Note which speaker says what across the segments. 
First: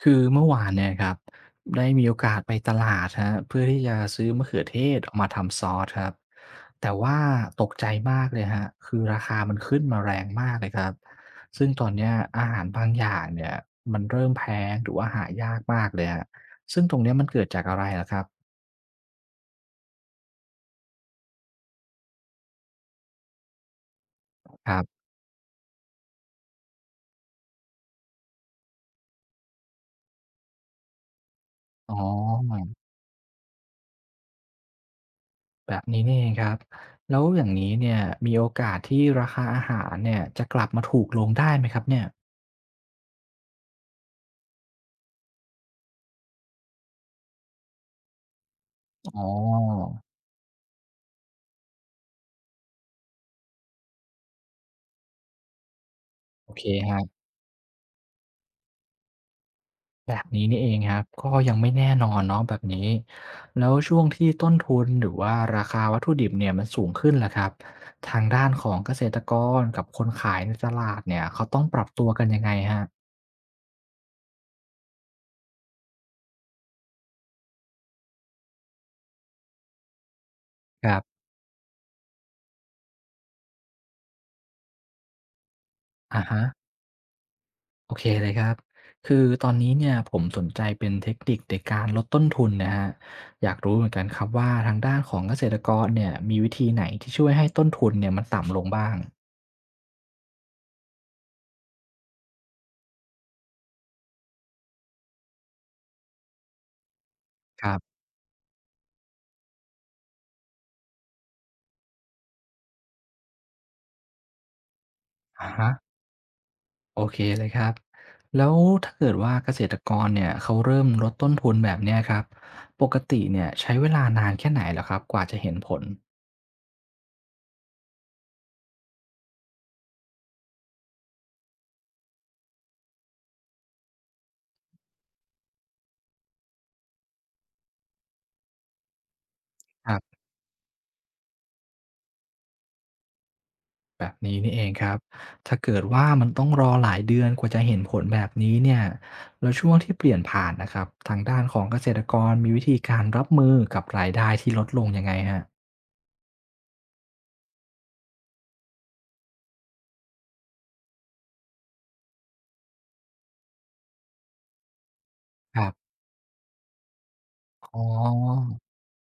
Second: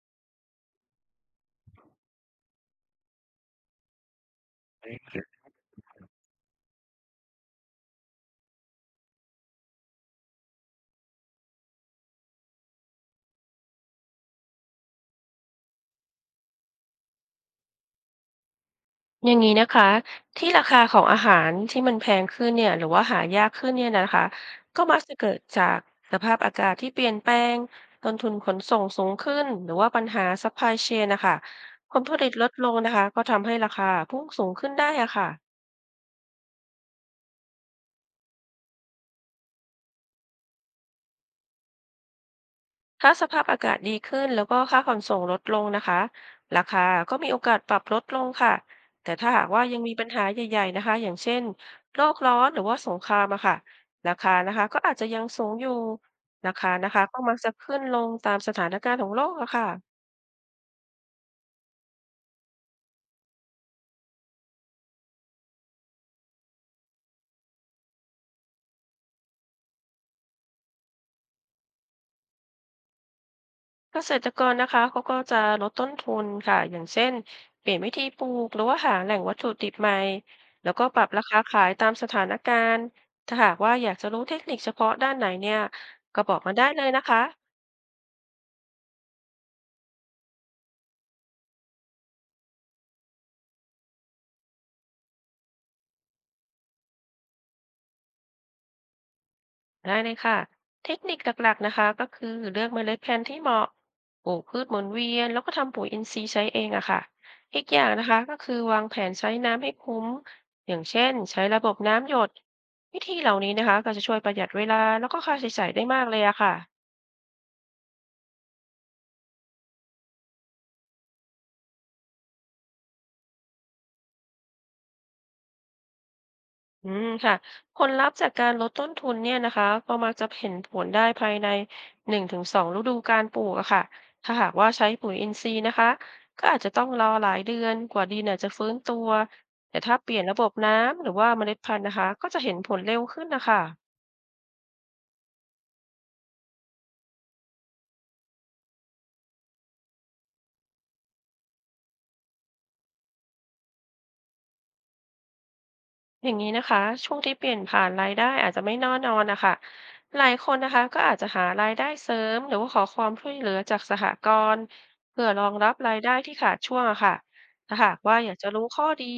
Speaker 1: คือเมื่อวานเนี่ยครับได้มีโอกาสไปตลาดคะเพื่อที่จะซื้อมะเขือเทศเอามาทำซอสครับแต่ว่าตกใจมากเลยคะคือราคามันขึ้นมาแรงมากเลยครับซึ่งตอนเนี้ยอาหารบางอย่างเนี่ยมันเริ่มแพงหรือว่าหายากมากเลยฮะซึ่งตรงเนี้ยมันเกิดจากอะไรล่ะครับ
Speaker 2: อย่างนี้นะคะที่ราคาของอาหารที่มันแพงขึ้นเนี่ยหรือว่าหายากขึ้นเนี่ยนะคะ
Speaker 1: ครั
Speaker 2: ก็มัก
Speaker 1: บ
Speaker 2: จะเกิดจากสภาพอากาศที่เปลี่ยนแปลงต้นทุนขนส่งสูงขึ้นหรือว่าปัญหาซัพพลายเชนนะคะ
Speaker 1: อ๋
Speaker 2: ผ
Speaker 1: อ
Speaker 2: ลผลิตลดลงนะคะก็ทำให้ราคาพุ่งสูงขึ้นได้อะค่ะ
Speaker 1: แบบนี้นี่เองครับแล้วอย่างนี้เนี่ยมีโอกาสที่ราคาอาหารเนี่ยจะกลับมาถูกลงได้ไหมครับเนี่ย
Speaker 2: ถ้าสภาพอากาศดีขึ้นแล้วก็ค่าขนส่งลดลงนะคะราคาก็มีโอกาสปรับลดลงค่ะแต่
Speaker 1: อ๋อ
Speaker 2: ถ้าหากว่ายังมีปัญหาใหญ่ๆนะคะอย่างเช่นโลกร้อนหรือว่าสงครามอะค่ะราคานะคะก็อาจจะยังสูงอยู่
Speaker 1: โอ
Speaker 2: รา
Speaker 1: เค
Speaker 2: คา
Speaker 1: ค
Speaker 2: นะ
Speaker 1: รั
Speaker 2: คะก็มักจะขึ้นลงตามสถานการณ์ของโลกอะค่ะ
Speaker 1: แบบนี้นี่เองครับก็ยังไม่แน่นอนเนาะแบบนี้แล้วช่วงที่ต้นทุนหรือว่าราคาวัตถุดิบเนี่ยมันสูงขึ้นล่ะครับทางด้านของเกษตรกรกับคนขายในตลาดเนี่ยเขาต้องปรับตัวกันยังไงฮรั
Speaker 2: เกษตรกรนะคะเขาก็จะลดต้นทุนค่ะอย่างเช่นเปลี่ยนวิธีปลูกหรือว่าหาแหล่งวัตถุดิบใหม่แล้วก็
Speaker 1: ครั
Speaker 2: ปรับ
Speaker 1: บ
Speaker 2: ราคาขายตามสถานการณ์ถ้าหากว่าอยากจะรู้เทคนิคเฉพาะด้านไหนเนี่ยก็
Speaker 1: อะ
Speaker 2: บอ
Speaker 1: ฮะ
Speaker 2: กมาได้เลยนะคะ
Speaker 1: โอเคเลยครับคือตอนนี้เนี่ยผมสนใจเป็นเทคนิคในการลดต้นทุนนะฮะอยากรู้เหมือนกันครับว่าทางด้านของเกษตรกรเนี่ยมีวิธีไหนที่ช่วยให้ต้นทุนเนี่ยมันต่ำลงบ้าง
Speaker 2: ได้เลยค่ะเทคนิคหลักๆนะคะก็คือเลือกเมล็ดพันธุ์ที่เหมาะปลูกพืชหมุนเวียนแล้วก็ทำปุ๋ยอินทรีย์ใช้เองอะค่ะอี
Speaker 1: ค
Speaker 2: ก
Speaker 1: รั
Speaker 2: อย่าง
Speaker 1: บ
Speaker 2: นะคะก็คือวางแผนใช้น้ำให้คุ้มอย่างเช่นใช้ระบบน้ำหยดวิธีเหล่านี้นะคะก็จะช่วยประหยัดเวลาแล้วก็ค่า
Speaker 1: อะ
Speaker 2: ใช้จ่า
Speaker 1: ฮะ
Speaker 2: ยได้มากเลยอะค่ะ
Speaker 1: โอเคเลยครับแล้วถ้าเกิดว่าเกษตรกรเนี่ยเขาเริ่มลดต้นทุนแบบเนี้ยครับปกติเนี่ยใช้เวลานานแค่ไหนเหรอครับกว่าจะเห็นผล
Speaker 2: อืมค่ะผลลัพธ์จากการลดต้นทุนเนี่ยนะคะก็มักจะเห็นผลได้ภายใน1 ถึง 2ฤดูการปลูกอะค่ะถ้าหากว่าใช้ปุ๋ยอินทรีย์นะคะก็อาจจะต้องรอหลายเดือนกว่าดินอาจจะฟื้นตัวแต่
Speaker 1: ค
Speaker 2: ถ้า
Speaker 1: รั
Speaker 2: เปลี่ย
Speaker 1: บ
Speaker 2: นระบบน้ำหรือว่าเมล็ดพันธุ์นะคะก็จะเห็นผลเร็วขึ้นนะคะ
Speaker 1: แบบนี้นี่เองครับถ้าเกิดว่ามันต้องรอหลายเดือนกว่าจะเห็นผลแบบนี้เนี่ยแล้วช่วงที่เปลี่ยนผ่านนะครับทางด้านของเกษตรกรมีวิธีการรับมือกับรายได้ที่ลดลงยังไงฮะ
Speaker 2: อย่างนี้นะคะช่วงที่เปลี่ยนผ่านรายได้อาจจะไม่แน่นอนนะคะหลายคนนะคะก็อาจจะหารายได้เสริมหรือว่าขอความช่วยเหลือจากสหกรณ์เพื่อรอง
Speaker 1: ครั
Speaker 2: รั
Speaker 1: บ
Speaker 2: บรายได้ที่ขาดช่วงอะค่ะถ้า
Speaker 1: อ๋อ
Speaker 2: หากว่าอยากจะรู้ข้อดี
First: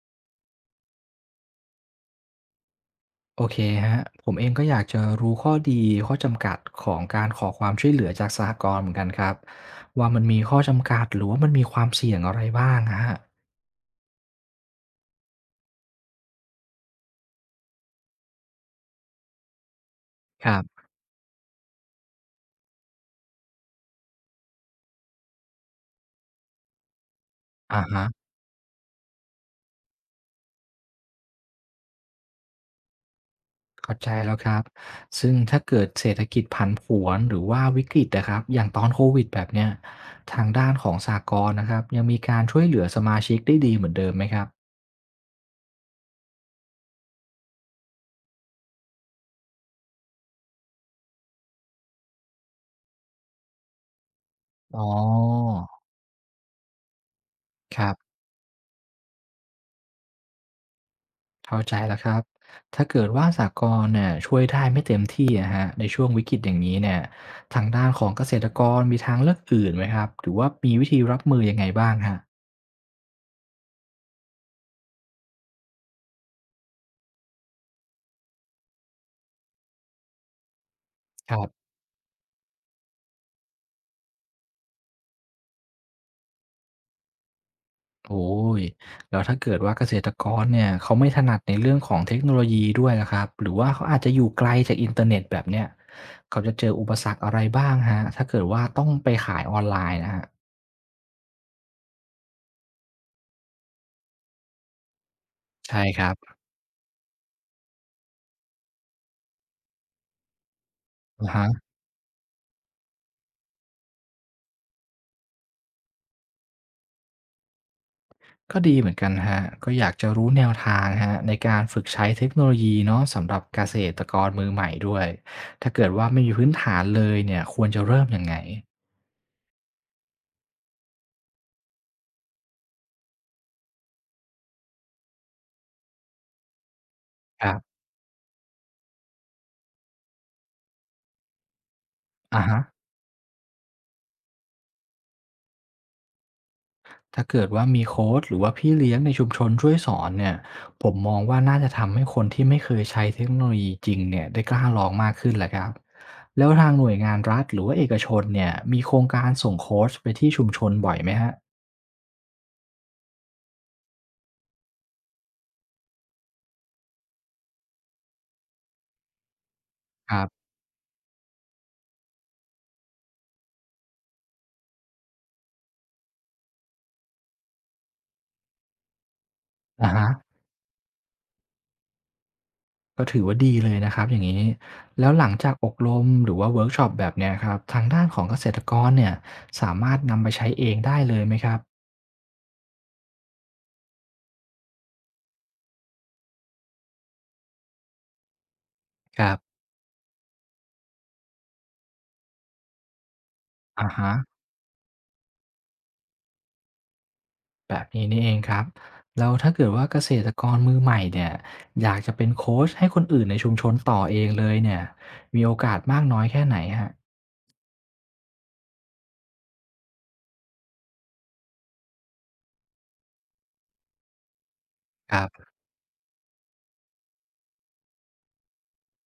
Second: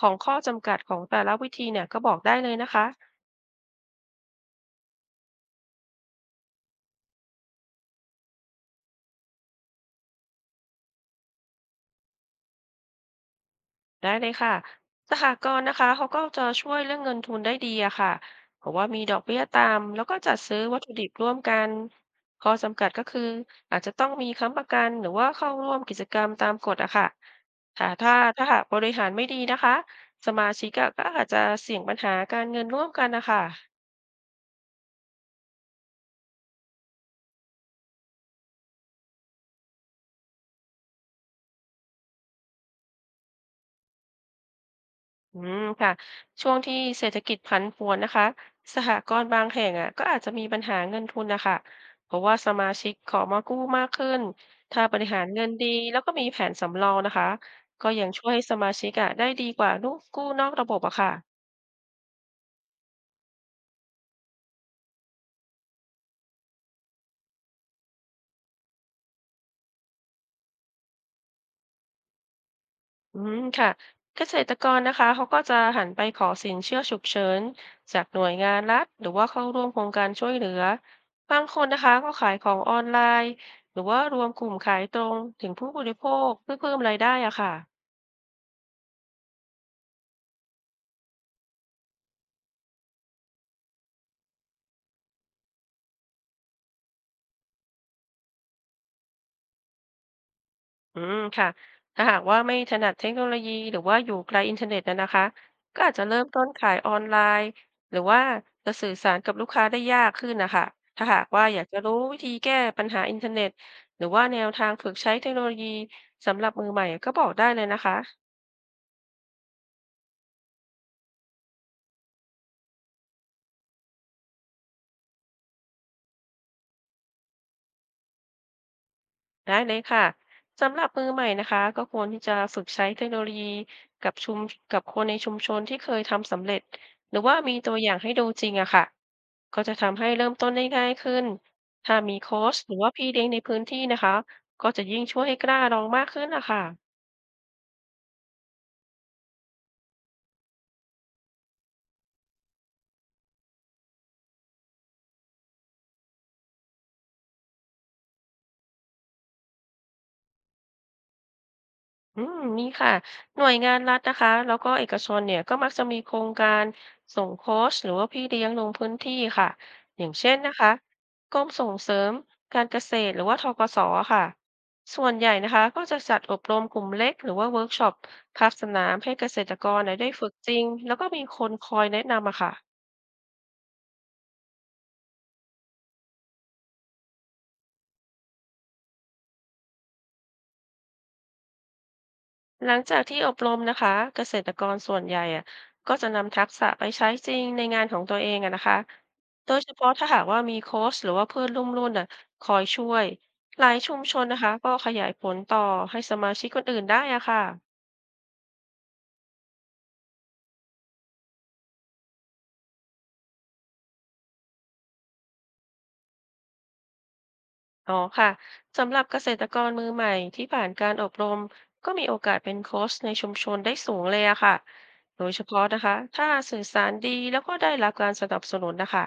Speaker 2: ของข้อจำกัดของแต่ละวิธีเนี่ยก็บอกได้เลยนะคะ
Speaker 1: โอเคฮะผมเองก็อยากจะรู้ข้อดีข้อจำกัดของการขอความช่วยเหลือจากสหกรณ์เหมือนกันครับว่ามันมีข้อจำกัดหรือว่ามันมีความเสี่ยงอะไรบ้างอะครับ
Speaker 2: ได้เลยค่ะสหกรณ์นะคะเขาก็จะช่วยเรื่องเงินทุนได้ดีอะค่ะ เพราะว่ามีดอกเบี้ยต่ำแล้วก็จัด
Speaker 1: ครั
Speaker 2: ซื้อวัต
Speaker 1: บ
Speaker 2: ถุดิบร่วมกันข้อจำกัดก็คืออาจจะต้องมีค้ำประกันหรือว่าเข้าร่วมกิจกรรมตามกฎอะค่ะ
Speaker 1: อะ
Speaker 2: ค่
Speaker 1: ฮะ
Speaker 2: ถ้าถ้าหากบริหารไม่ดีนะคะสมาชิกอะก็อาจจะเสี่ยงปัญหาการเงินร่วมกันนะคะ
Speaker 1: เข้าใจแล้วครับซึ่งถ้าเกิดเศรษฐกิจผันผวนหรือว่าวิกฤตนะครับอย่างตอนโควิดแบบเนี้ยทางด้านของสหกรณ์นะครับยังมีการช่วยเหลือสมาชิกได้ดีเหมือนเดิมไหมครับ
Speaker 2: อืมค่ะช่วงที่เศรษฐกิจผันผวนนะคะสหกรณ์บางแห่งอ่ะก็อาจจะมีปัญหาเงินทุนนะคะเพราะว่าสมาชิกขอมากู้มากขึ้น
Speaker 1: อ๋อ
Speaker 2: ถ้าบริหารเงินดีแล้วก็มีแผนสำรองนะคะ
Speaker 1: ค
Speaker 2: ก็
Speaker 1: รับ
Speaker 2: ยังช่วยให้สมาชิกอ่ะได้ดีกว่าลูกกู้นอกระบบอะค่ะ
Speaker 1: เข้าใจแล้วครับถ้าเกิดว่าสากลเนี่ยช่วยได้ไม่เต็มที่อะฮะในช่วงวิกฤตอย่างนี้เนี่ยทางด้านของเกษตรกรมีทางเลือกอื่นไหมครับ หรือว่ามีวิธีรับมือยังไงบ้างฮะ
Speaker 2: อืมค่ะเกษตรกรนะคะเขาก็จะหันไปขอสินเชื่อฉุกเฉินจากหน่วยงานรัฐหรือว่าเข้าร่วมโครงการช่วยเหลือ
Speaker 1: ค
Speaker 2: บา
Speaker 1: รั
Speaker 2: งค
Speaker 1: บ
Speaker 2: นนะคะก็ขายของออนไลน์หรือว่ารวมกลุ่มขายตรงถึงผู้บริโภคเพื่อเพิ่มรายได้อะค่ะ
Speaker 1: โอ้ย แล้วถ้าเกิดว่าเกษตรกรเนี่ยเขาไม่ถนัดในเรื่องของเทคโนโลยีด้วยนะครับหรือว่าเขาอาจจะอยู่ไกลจากอินเทอร์เน็ตแบบเนี้ยเขาจะเจออุปสรรคอะไรบ้างฮะถ้าเกิดว่าต้องไปขายออนไลน์นะฮะ
Speaker 2: อืมค่ะถ้าหากว่าไม่ถนัดเทคโนโลยีหรือว่าอยู่ไกลอินเทอร์เน็ตอะนะคะก็
Speaker 1: ใช่
Speaker 2: อาจ
Speaker 1: ค
Speaker 2: จะ
Speaker 1: รับ
Speaker 2: เริ่มต้นขายออนไลน์หรือว่าจะสื่อสารกับลูกค้าได้ยากขึ้นนะคะถ้าหา
Speaker 1: อา
Speaker 2: กว่า
Speaker 1: ฮะ
Speaker 2: อยากจะรู้วิธีแก้ปัญหาอินเทอร์เน็ตหรือว่าแนวทางฝึกใช้เทคโนโลยีสำหรับมือใหม่ก็บอกได้เลยนะคะ
Speaker 1: ก็ดีเหมือนกันคะก็อยากจะรู้แนวทางฮะในการฝึกใช้เทคโนโลยีเนาะสำหรับเกษตรกรมือใหม่ด้วยถ้าเกิดว่าไม่มีพื้นฐานเลยเนี่ยควรจะเริ่มยังไง
Speaker 2: ได้เลยค่ะสำหรับมือใหม่นะคะก็ควรที่จะฝึกใช้เทคโนโลยีกับชุมกับคนในชุมชนที่เคยทำสำเร็จหรือว่า
Speaker 1: ครั
Speaker 2: มีตั
Speaker 1: บ
Speaker 2: วอย่างให้ดูจริงอะค่ะก็จะทำให้เริ่มต้นได้ง่ายขึ้นถ้ามีโค้
Speaker 1: อะ
Speaker 2: ช
Speaker 1: ฮะ
Speaker 2: หรือว่าพี่เลี้ยงในพื้นที่นะคะก็จะยิ่งช่วยให้กล้าลองมากขึ้นนะคะ
Speaker 1: ถ้าเกิดว่ามีโค้ชหรือว่าพี่เลี้ยงในชุมชนช่วยสอนเนี่ยผมมองว่าน่าจะทำให้คนที่ไม่เคยใช้เทคโนโลยีจริงเนี่ยได้กล้าลองมากขึ้นแหละครับ แล้วทางหน่วยงานรัฐหรือว่าเอกชนเนี่ยมีโครงการส่งโค้ชไปที่ชุมชนบ่อยไหมฮะ
Speaker 2: อืมมีค่ะหน่วยงานรัฐนะคะแล้วก็เอกชนเนี่ยก็มักจะมีโครงการส่งโค้ชหรือว่าพี่เลี้ยงลงพื้นที่ค่ะอย่า
Speaker 1: ค
Speaker 2: ง
Speaker 1: รั
Speaker 2: เช่น
Speaker 1: บ
Speaker 2: นะคะกรมส่งเสริมการเกษตรหรือว่าทกสค่ะส่วนใหญ่นะคะก็จะจัดอบรมกลุ่มเล็กหรือว่าเวิร์กช็อปภาคสนามให้เกษตรกร
Speaker 1: อะ
Speaker 2: เนี่ย
Speaker 1: ฮะ
Speaker 2: ได้ฝึกจริงแล้วก็มีคนคอยแนะนำอะค่ะ
Speaker 1: ก็ถือว่าดีเลยนะครับอย่างนี้แล้วหลังจากอบรมหรือว่าเวิร์กช็อปแบบเนี้ยครับทางด้านของเกษตรกรเนี่ยสามารถนำไปใช้เองได้เลยไหมครับ
Speaker 2: หลังจากที่อบรมนะคะเกษตรกรส่วนใหญ่อะก็จะนำทักษะไปใช้จริงในงานของตัวเองอะนะคะ
Speaker 1: ครับ
Speaker 2: โดยเฉพาะถ้าหากว่ามีโค้ชหรือว่าเพื่อนร่วมรุ่นอะคอยช่วยหลาย
Speaker 1: อะ
Speaker 2: ชุม
Speaker 1: ฮะ
Speaker 2: ชนนะคะก็ขยายผลต่อให้สมาชิกคนอื่นได้อะค่ะ
Speaker 1: แบบนี้นี่เองครับแล้วถ้าเกิดว่าเกษตรกรมือใหม่เนี่ยอยากจะเป็นโคชให้คนอื่นในชุมชนต่อเองเลยเนี่ยมีโอกาสมากน้อยแค่ไหนฮะ
Speaker 2: อ๋อค่ะสำหรับเกษตรกรมือใหม่ที่ผ่านการอบรมก็มีโอกาสเป็นโค้ชในชุมชนได้สูงเลยอะค่ะ
Speaker 1: ค
Speaker 2: โดยเฉ
Speaker 1: รับ
Speaker 2: พาะนะคะถ้าสื่อสารดีแล้วก็ได้รับการสนับสนุนนะคะ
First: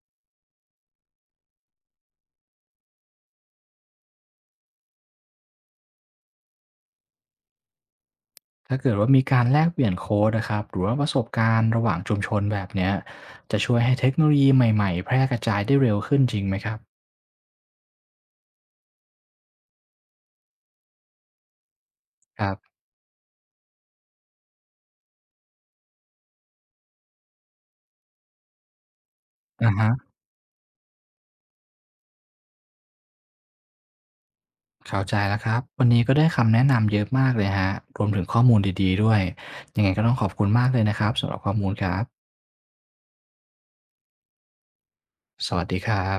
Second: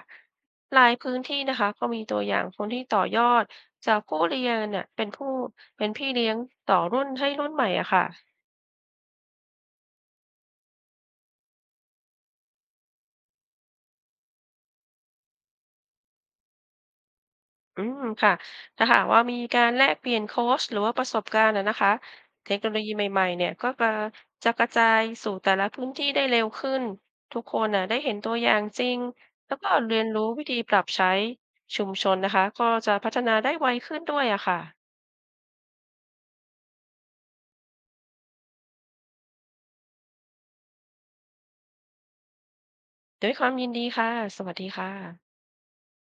Speaker 2: หลายพื้นที่นะคะก็มีตัวอย่างคนที่ต่อยอดจากผู้เรียนเนี่ยเป็นพี่เลี้ยงต่อรุ่นให้รุ่นใหม่อะค่ะ
Speaker 1: ถ้าเกิดว่ามีการแลกเปลี่ยนโค้ดนะครับหรือว่าประสบการณ์ระหว่างชุมชนแบบเนี้ยจะช่วยให้เทคโนโลยีใหม่ๆแพร่กระจายได้เร็วขึ้นจริงไหมครับ
Speaker 2: อืมค่ะถ้าหากว่ามีการแลกเปลี่ยนโค้ชหรือว่าประสบการณ์นะคะ
Speaker 1: ค
Speaker 2: เท
Speaker 1: รับ
Speaker 2: คโนโลยีใหม่ๆเนี่ยก็จะกระจายสู่แต่ละพื้นที่ได้เร็วขึ้นทุกคนน่ะได้เห็นตัวอย่างจริงแล้วก็
Speaker 1: อะฮะ
Speaker 2: เรียนรู้วิธีปรับใช้ชุมชนนะคะก็จะพัฒนาได้ไวขึ้นด้วยอะค่ะ
Speaker 1: เข้าใจแล้วครับ วันนี้ก็ได้คำแนะนำเยอะมากเลยฮะ รวมถึงข้อมูลดีๆด้วยยังไงก็ต้องขอบคุณมากเลยนะครับสำหรับข้อมูลครับ
Speaker 2: ด้วยความยินดีค่ะสวัสดีค่ะ
Speaker 1: สวัสดีครับ